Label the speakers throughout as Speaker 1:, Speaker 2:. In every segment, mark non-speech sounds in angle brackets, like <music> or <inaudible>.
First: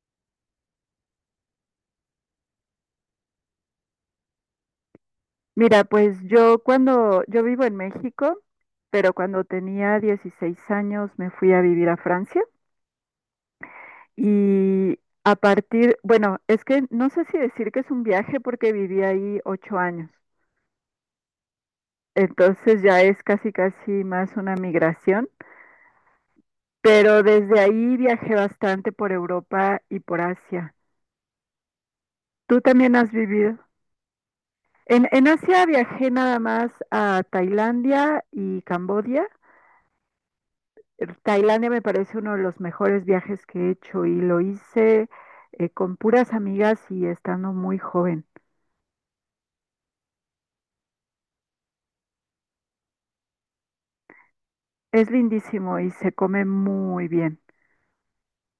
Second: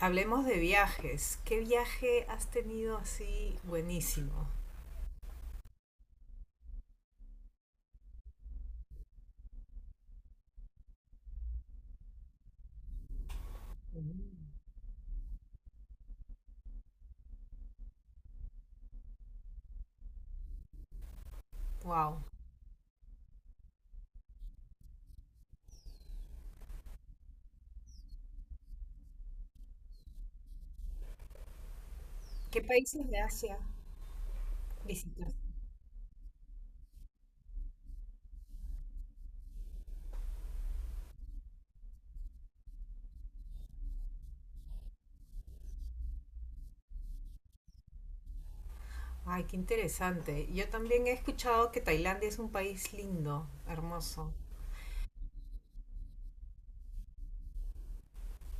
Speaker 1: Hablemos de viajes. ¿Qué viaje has tenido así buenísimo?
Speaker 2: Mira, pues yo vivo en México, pero cuando tenía 16 años me fui a vivir a Francia y a partir, bueno, es que no sé si decir que es un viaje porque viví ahí 8 años,
Speaker 1: Wow.
Speaker 2: entonces ya es casi casi más una migración, pero desde ahí viajé bastante por Europa y por Asia.
Speaker 1: ¿Qué
Speaker 2: ¿Tú también
Speaker 1: países
Speaker 2: has
Speaker 1: de Asia
Speaker 2: vivido? En
Speaker 1: visitaste?
Speaker 2: Asia viajé nada más a Tailandia y Camboya. Tailandia me parece uno de los mejores viajes que he hecho, y lo hice con puras amigas y estando muy joven.
Speaker 1: Ay, qué interesante. Yo también he escuchado que Tailandia es un país lindo, hermoso.
Speaker 2: Es lindísimo y se come muy bien.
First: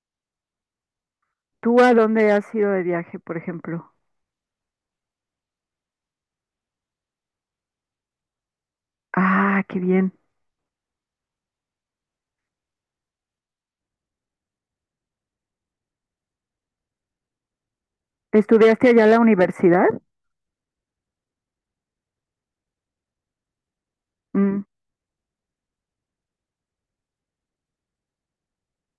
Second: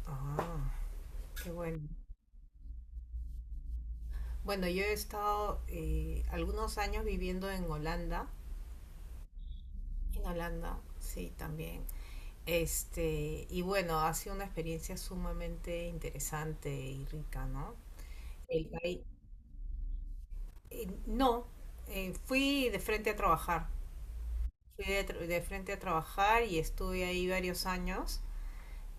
Speaker 1: Ah, qué bueno.
Speaker 2: ¿Tú a dónde has ido de viaje, por ejemplo?
Speaker 1: Bueno, yo he estado algunos años viviendo en Holanda.
Speaker 2: Ah, qué bien.
Speaker 1: En Holanda, sí, también. Y bueno, ha sido una experiencia sumamente interesante y rica, ¿no? El
Speaker 2: ¿Estudiaste
Speaker 1: país.
Speaker 2: allá en la universidad?
Speaker 1: No, fui de frente a trabajar.
Speaker 2: Mm,
Speaker 1: Fui de frente a trabajar y estuve ahí varios años,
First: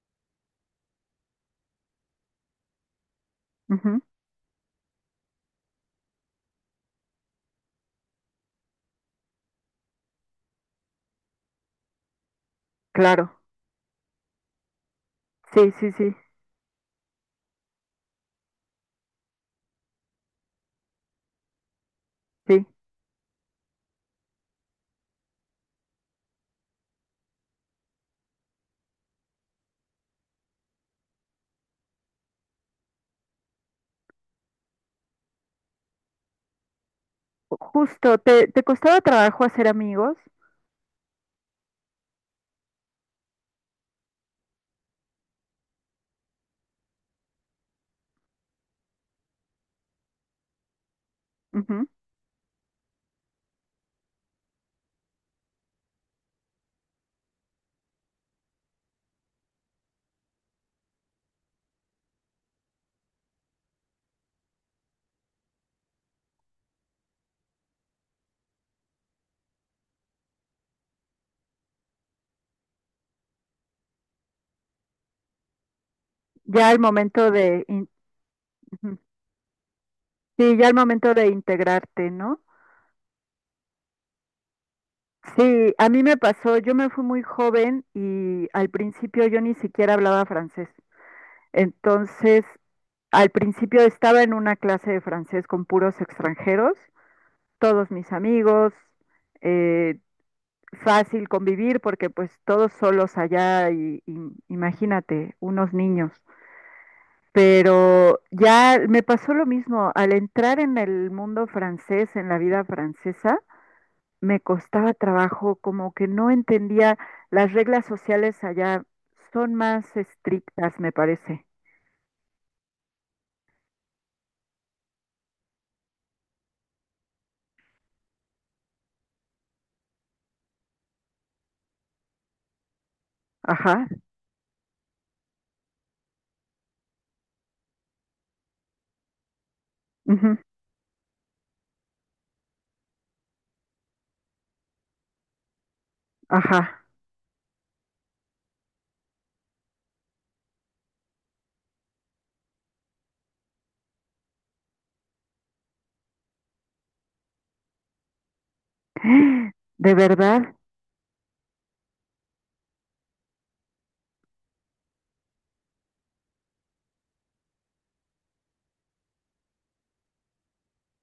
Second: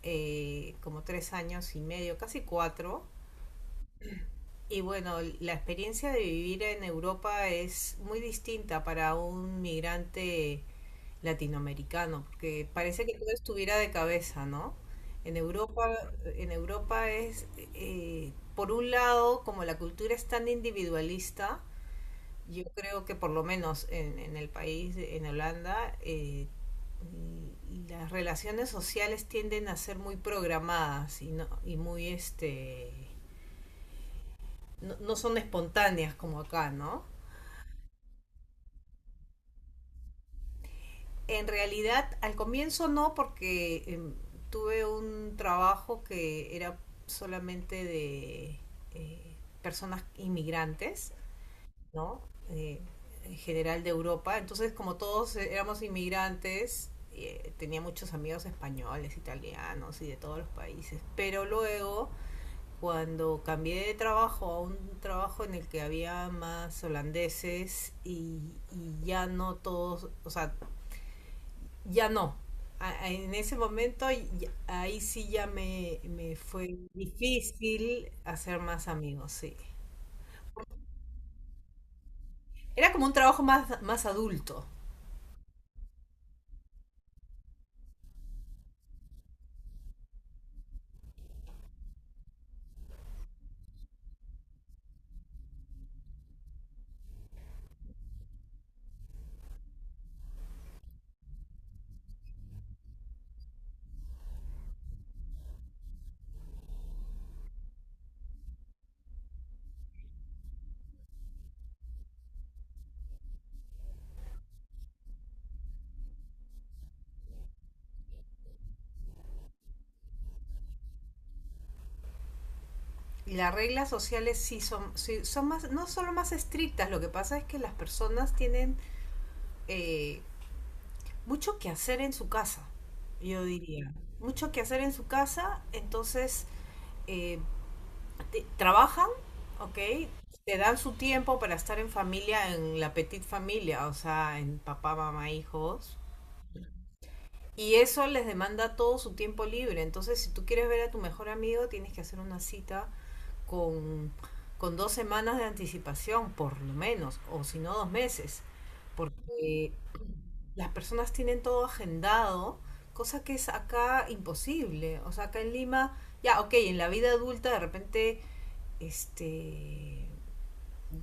Speaker 1: como 3 años y medio, casi cuatro.
Speaker 2: ujú,
Speaker 1: Y bueno, la experiencia de vivir en Europa es muy distinta para un migrante latinoamericano, porque parece que todo
Speaker 2: claro.
Speaker 1: estuviera de cabeza, ¿no? En
Speaker 2: Sí,
Speaker 1: Europa,
Speaker 2: sí, sí,
Speaker 1: en Europa es, por un lado, como la cultura es tan individualista. Yo
Speaker 2: sí.
Speaker 1: creo que por lo menos en el país, en Holanda, y- las relaciones sociales tienden a ser muy programadas y, no, y muy, no, no son espontáneas como acá, ¿no?
Speaker 2: Justo, ¿te costaba trabajo hacer amigos?
Speaker 1: En realidad, al comienzo no, porque tuve un trabajo que era solamente de eh, personas inmigrantes,
Speaker 2: Ujú.
Speaker 1: ¿no? Eh, en general de Europa. Entonces, como todos éramos inmigrantes, tenía muchos amigos españoles, italianos y de todos los países. Pero luego, cuando cambié de trabajo a un trabajo en el que había más holandeses y ya no todos, o sea, ya no. En ese momento, ahí sí ya me
Speaker 2: Ya
Speaker 1: fue
Speaker 2: al momento de, in-
Speaker 1: difícil hacer más
Speaker 2: ujú.
Speaker 1: amigos, sí.
Speaker 2: Sí, ya al momento de integrarte, ¿no?
Speaker 1: Era como un trabajo más, más adulto.
Speaker 2: Sí, a mí me pasó, yo me fui muy joven y al principio yo ni siquiera hablaba francés. Entonces, al principio estaba en una clase de francés con puros extranjeros, todos mis amigos, eh, fácil convivir porque pues todos solos allá y imagínate, unos niños. Pero ya me pasó lo mismo, al entrar en el mundo francés, en la vida francesa, me costaba trabajo, como que no entendía, las reglas sociales allá son más estrictas, me parece.
Speaker 1: Las reglas sociales sí son más, no solo más estrictas, lo que pasa es que las personas tienen eh, mucho que hacer en su casa, yo
Speaker 2: Ajá,
Speaker 1: diría. Mucho que hacer en su casa, entonces eh, trabajan, ¿ok?
Speaker 2: ujú,
Speaker 1: Te dan su tiempo para estar en familia, en la petit familia, o sea, en papá, mamá, hijos.
Speaker 2: ajá.
Speaker 1: Y eso les demanda todo su tiempo libre. Entonces, si tú quieres ver a tu mejor amigo, tienes que hacer una cita con, con 2 semanas de anticipación, por lo menos, o si no 2 meses, porque
Speaker 2: ¿De verdad?
Speaker 1: las personas tienen todo agendado, cosa que es acá imposible. O sea, acá en Lima, ya, ok, en la vida adulta de repente, este,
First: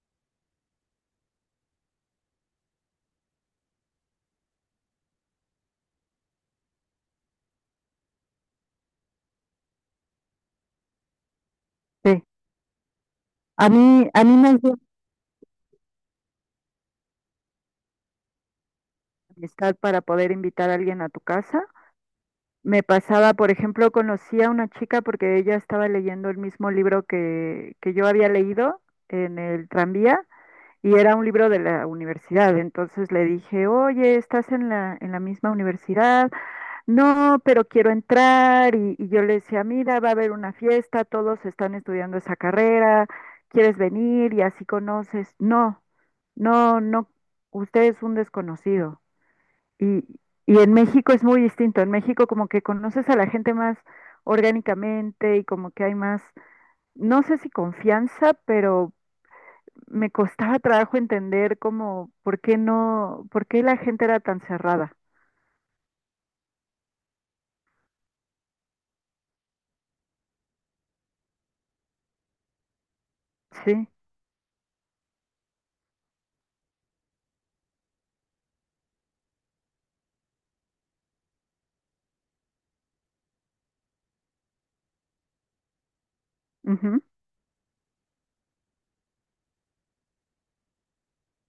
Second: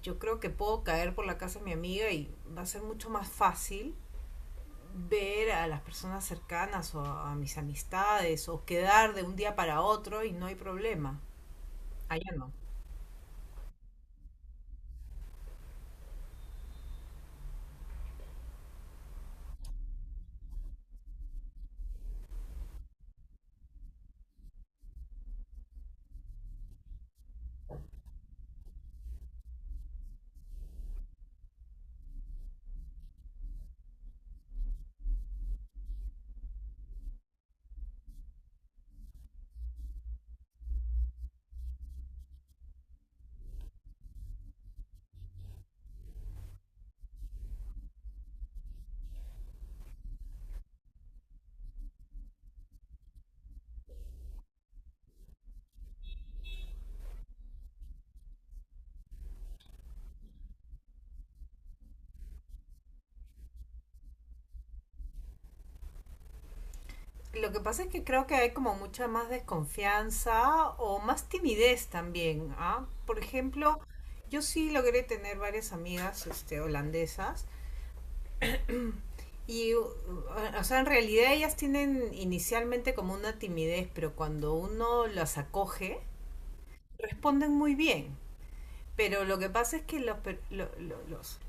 Speaker 1: yo creo que puedo caer por la casa de mi amiga y va a ser mucho más fácil ver a las personas cercanas o a mis amistades o quedar de un día para otro y no hay problema.
Speaker 2: Sí.
Speaker 1: Allá no.
Speaker 2: A mí me ayuda la amistad para poder invitar a alguien a tu casa. Me pasaba, por ejemplo, conocí a una chica porque ella estaba leyendo el mismo libro que yo había leído en el tranvía, y era un libro de la universidad. Entonces le dije, oye, ¿estás en la misma universidad? No, pero quiero entrar, y yo le decía, mira, va a haber una fiesta, todos están estudiando esa carrera, ¿quieres venir? Y así conoces. No, no, no, usted es un desconocido. Y, y en México es muy distinto. En México como que conoces a la gente más orgánicamente y como que hay más, no sé si confianza, pero me costaba trabajo entender como por qué no, por qué la gente era tan cerrada.
Speaker 1: Lo que pasa es que creo que hay como mucha más desconfianza o más timidez también, ¿ah? Por ejemplo,
Speaker 2: Sí.
Speaker 1: yo sí logré tener varias amigas holandesas y, o sea, en realidad ellas tienen inicialmente como una timidez, pero cuando uno las acoge,
Speaker 2: Ujú.
Speaker 1: responden muy bien. Pero lo que pasa es que los, per- lo-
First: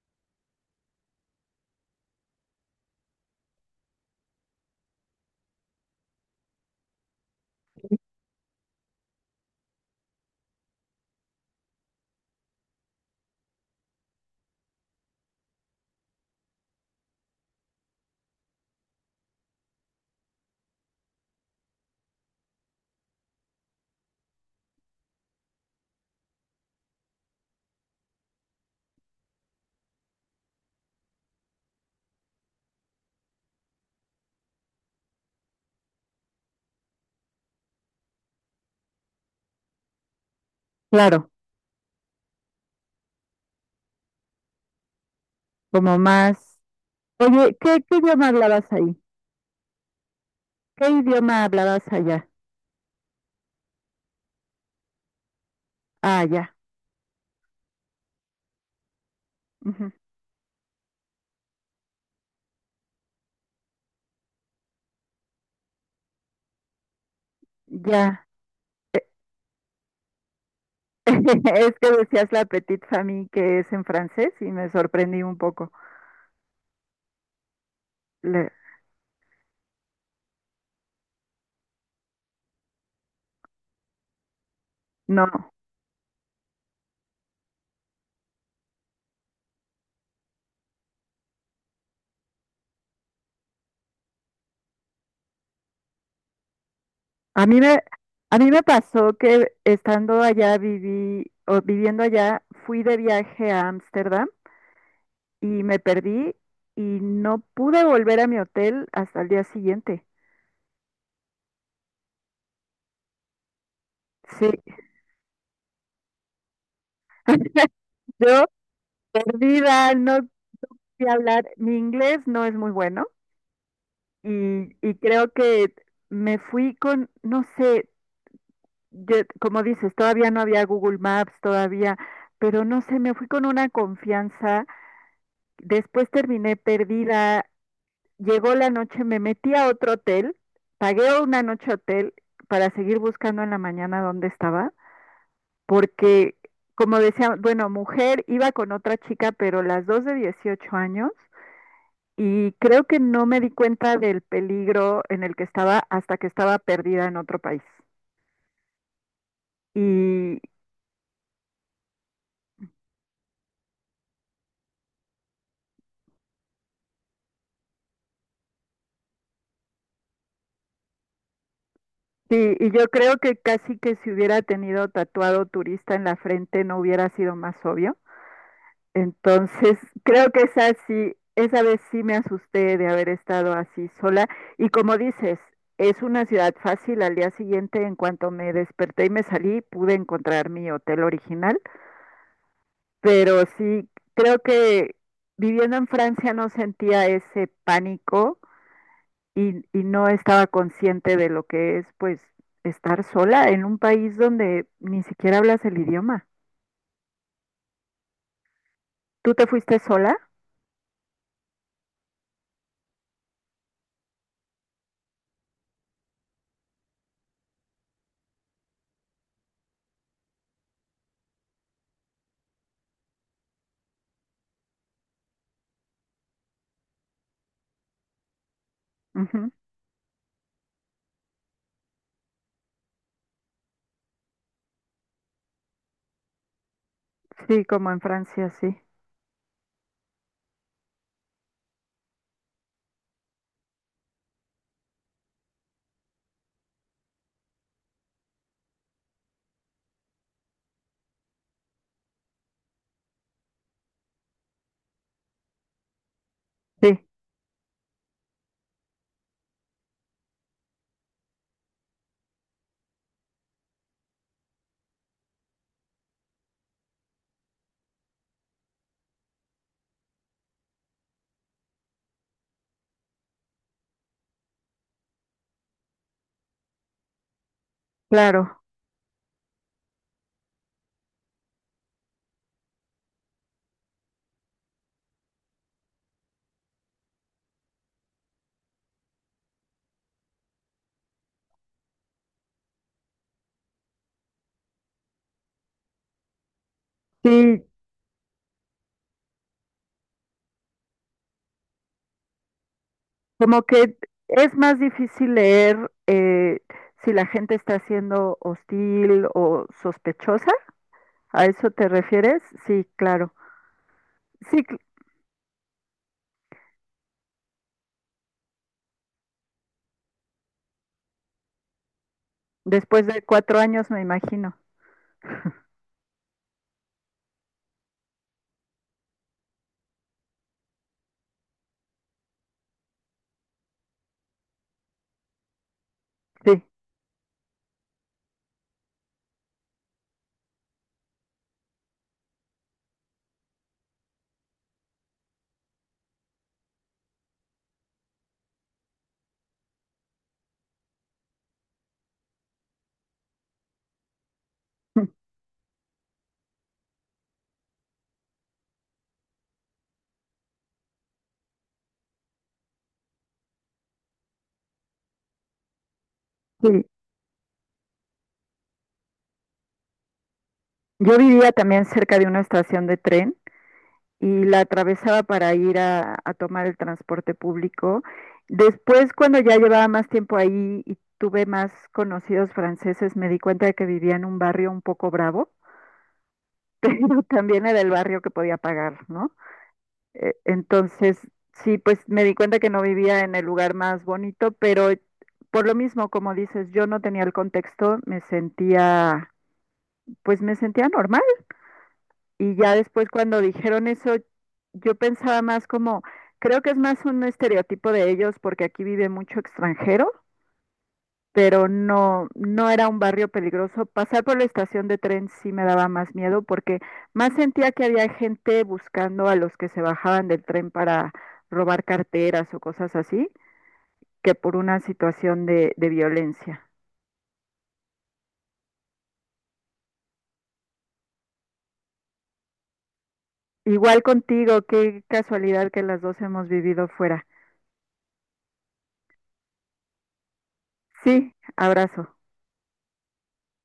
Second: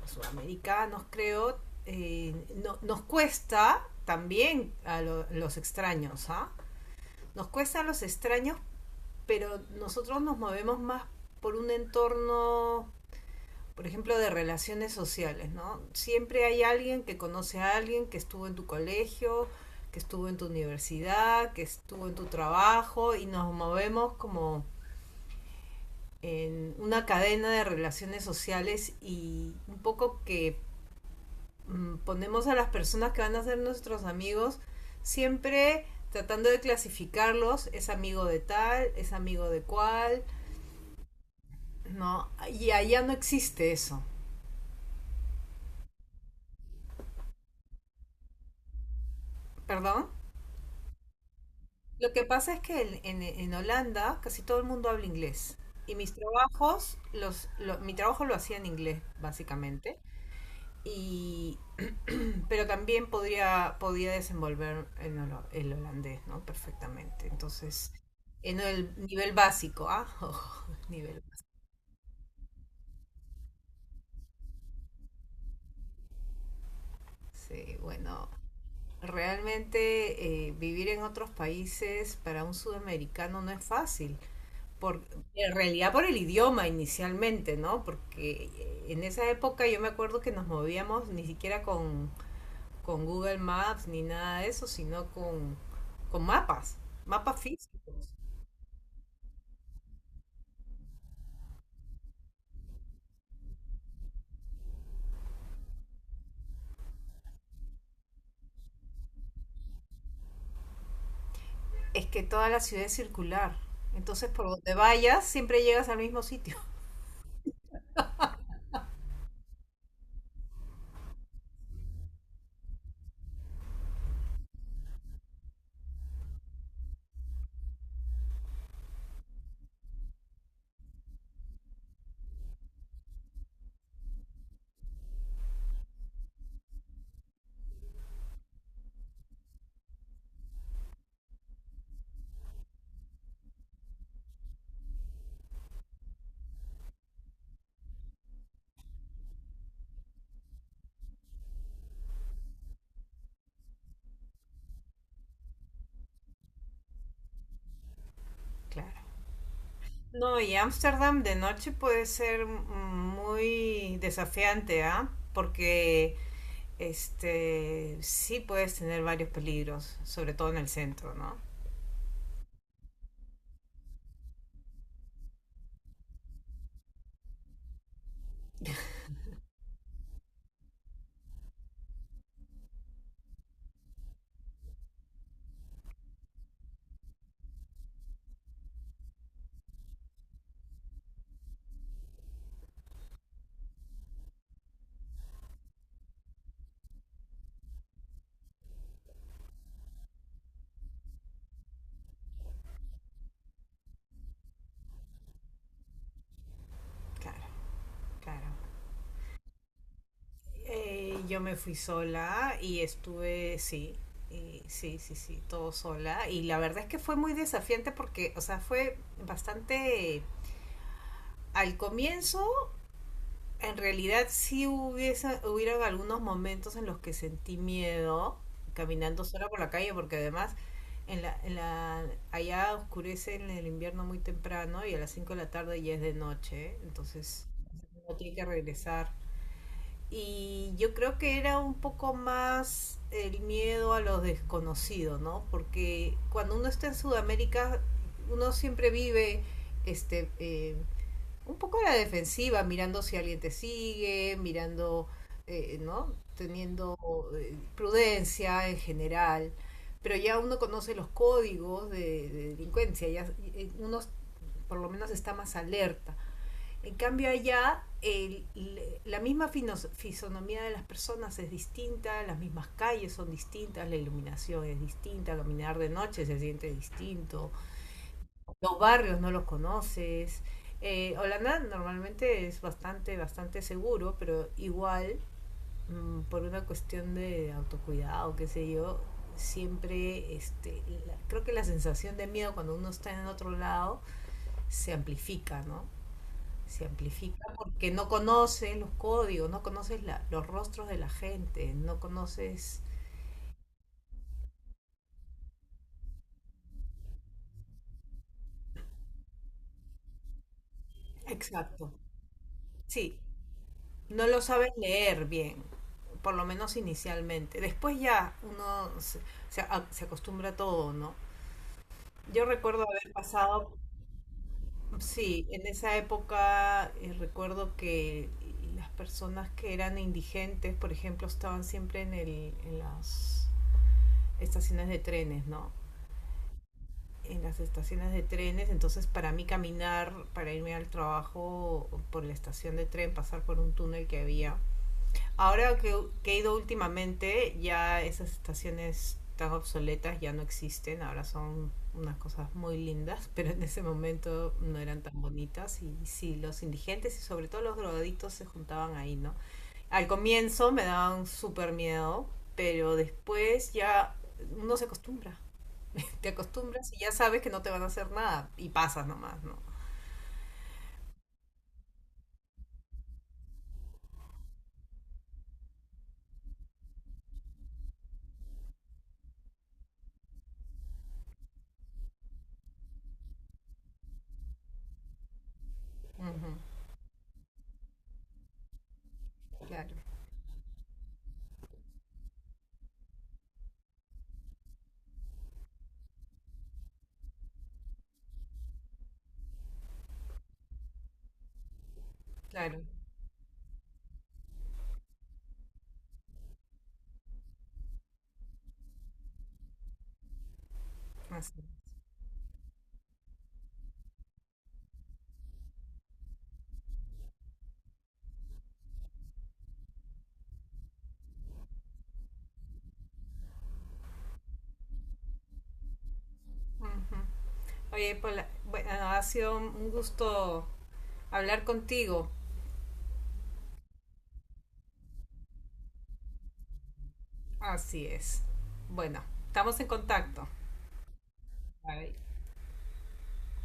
Speaker 1: los sudamericanos, creo, eh, nos cuesta también a los extraños, ¿ah? Nos cuesta a los extraños, pero nosotros nos movemos más por un entorno, por ejemplo, de relaciones sociales, ¿no? Siempre hay alguien que conoce a alguien que estuvo en tu colegio, que estuvo en tu universidad, que estuvo en tu trabajo y nos movemos como en una cadena de relaciones sociales y un poco que ponemos a las personas que van a ser nuestros amigos siempre tratando de clasificarlos, es amigo de tal, es amigo de cual.
Speaker 2: Claro,
Speaker 1: No, y allá no existe eso.
Speaker 2: como más. Oye, ¿qué idioma hablabas ahí?
Speaker 1: ¿Perdón?
Speaker 2: ¿Qué idioma hablabas
Speaker 1: Lo que
Speaker 2: allá?
Speaker 1: pasa es que en Holanda casi todo el mundo habla inglés. Y mis
Speaker 2: Ah, ya.
Speaker 1: trabajos, mi trabajo lo hacía en inglés,
Speaker 2: Ujú.
Speaker 1: básicamente. Y, pero también podría, podía desenvolver el holandés, ¿no? Perfectamente. Entonces,
Speaker 2: Ya.
Speaker 1: en el nivel básico, ¿ah? <laughs> Ojo, nivel básico.
Speaker 2: <laughs> Es que decías la petite famille, que es en francés, y me sorprendí un poco.
Speaker 1: Sí, bueno,
Speaker 2: Le-
Speaker 1: realmente vivir en otros países para un sudamericano no es fácil. Por,
Speaker 2: no,
Speaker 1: en realidad por el idioma inicialmente, ¿no? Porque en esa época yo me acuerdo que nos movíamos ni siquiera con Google Maps ni nada de eso, sino con mapas, mapas
Speaker 2: a mí me,
Speaker 1: físicos.
Speaker 2: a mí me pasó que estando allá viví o viviendo allá, fui de viaje a Ámsterdam y me perdí, y no pude volver a mi hotel hasta el día siguiente.
Speaker 1: Es que toda la ciudad es circular, entonces por
Speaker 2: Sí,
Speaker 1: donde vayas siempre llegas al mismo sitio.
Speaker 2: <laughs> yo perdida, no sé hablar. Mi inglés no es muy bueno. Y creo que me fui con, no sé, yo- como dices, todavía no había Google Maps, todavía, pero no sé, me fui con una confianza. Después terminé perdida, llegó la noche, me metí a otro hotel, pagué una noche hotel para seguir buscando en la mañana dónde estaba, porque, como decía, bueno, mujer, iba con otra chica, pero las dos de 18 años, y creo que no me di cuenta del peligro en el que estaba hasta que estaba perdida en otro país.
Speaker 1: <laughs> Claro. No,
Speaker 2: Y,
Speaker 1: y Ámsterdam de noche puede ser muy desafiante, ¿ah? Porque este sí puedes tener varios peligros, sobre todo en el centro, ¿no?
Speaker 2: y yo creo que casi que si hubiera tenido tatuado turista en la frente no hubiera sido más obvio. Entonces, creo que esa sí, esa vez sí me asusté de haber estado así sola. Y como dices, es una ciudad fácil. Al día siguiente, en cuanto me desperté y me salí, pude encontrar mi hotel original, pero sí, creo que viviendo en Francia no sentía ese pánico, y no estaba consciente de lo que es, pues, estar sola en un país donde ni siquiera hablas el idioma.
Speaker 1: Claro, claro.
Speaker 2: ¿Tú te fuiste sola?
Speaker 1: Yo me fui sola y estuve, sí, y sí, sí, sí, todo sola. Y la verdad es que fue muy desafiante porque, o sea, fue bastante. Al comienzo, en realidad sí hubiese, hubieron algunos momentos en los que sentí miedo caminando sola
Speaker 2: Ujú.
Speaker 1: por la calle porque además en la, en la, allá oscurece en el invierno muy temprano y a las 5 de la tarde ya es de noche, entonces
Speaker 2: Sí, como en
Speaker 1: uno tiene que
Speaker 2: Francia, sí.
Speaker 1: regresar. Y yo creo que era un poco más el miedo a lo desconocido, ¿no? Porque cuando uno está en Sudamérica, uno siempre vive este, eh, un poco a la defensiva, mirando si alguien te sigue, mirando, ¿no? Teniendo
Speaker 2: Sí,
Speaker 1: prudencia en general. Pero ya uno conoce los códigos de delincuencia, ya uno por lo menos está más alerta. En cambio allá la misma fisonomía de las personas es distinta, las mismas calles son distintas, la iluminación es distinta, caminar de noche se siente distinto,
Speaker 2: claro.
Speaker 1: los barrios no los conoces. Holanda normalmente es bastante, bastante seguro, pero igual por una cuestión de autocuidado, qué sé yo, siempre creo que la sensación de miedo cuando uno está en otro lado se amplifica, ¿no? Se amplifica
Speaker 2: Sí,
Speaker 1: porque no conoces los códigos, no conoces los rostros de la gente, no conoces.
Speaker 2: como que es más difícil leer si la gente está siendo hostil o sospechosa. ¿A eso te
Speaker 1: Exacto,
Speaker 2: refieres? Sí,
Speaker 1: sí,
Speaker 2: claro.
Speaker 1: no lo
Speaker 2: Sí.
Speaker 1: sabes leer bien, por lo menos inicialmente. Después ya uno se acostumbra a todo, ¿no? Yo recuerdo
Speaker 2: Después
Speaker 1: haber
Speaker 2: de cuatro
Speaker 1: pasado,
Speaker 2: años, me imagino.
Speaker 1: sí, en esa época recuerdo que las personas que eran indigentes, por ejemplo, estaban siempre en las estaciones de trenes, ¿no?
Speaker 2: Sí.
Speaker 1: En las estaciones de trenes, entonces para mí caminar, para irme al trabajo por la estación de tren, pasar por un túnel que había. Ahora que he ido últimamente, ya esas estaciones tan obsoletas ya no existen, ahora son unas cosas muy lindas, <laughs> pero en ese momento no eran tan
Speaker 2: <laughs>
Speaker 1: bonitas y sí, los indigentes y sobre todo los drogadictos se juntaban ahí, ¿no? Al comienzo me daban súper miedo, pero después ya uno se acostumbra, te
Speaker 2: Sí.
Speaker 1: acostumbras y ya sabes que no te van a hacer nada y pasas nomás, ¿no?
Speaker 2: Yo vivía también cerca de una estación de tren y la atravesaba para ir a tomar el transporte público. Después, cuando ya llevaba más tiempo ahí y tuve más conocidos franceses, me di cuenta de que vivía en un barrio un poco bravo,
Speaker 1: Ujú,
Speaker 2: <laughs> pero también era el barrio que podía pagar, ¿no?
Speaker 1: claro,
Speaker 2: Entonces, sí, pues me di cuenta que no vivía en el lugar más bonito, pero por lo mismo, como dices, yo no tenía el contexto, me sentía, pues me sentía normal. Y ya
Speaker 1: claro,
Speaker 2: después cuando dijeron eso, yo pensaba más como, creo que es más un estereotipo de ellos porque aquí vive mucho extranjero,
Speaker 1: así.
Speaker 2: pero no, no era un barrio peligroso. Pasar por la estación de tren sí me daba más miedo porque más sentía que había gente buscando a los que se bajaban del tren para robar carteras o cosas así, que por una situación de violencia.
Speaker 1: Ujú. Oye, Paula, bueno, ha sido un gusto hablar contigo.
Speaker 2: Igual contigo, qué casualidad que las dos hemos vivido fuera.
Speaker 1: Así es. Bueno, estamos en contacto.
Speaker 2: Sí, abrazo.
Speaker 1: Bye.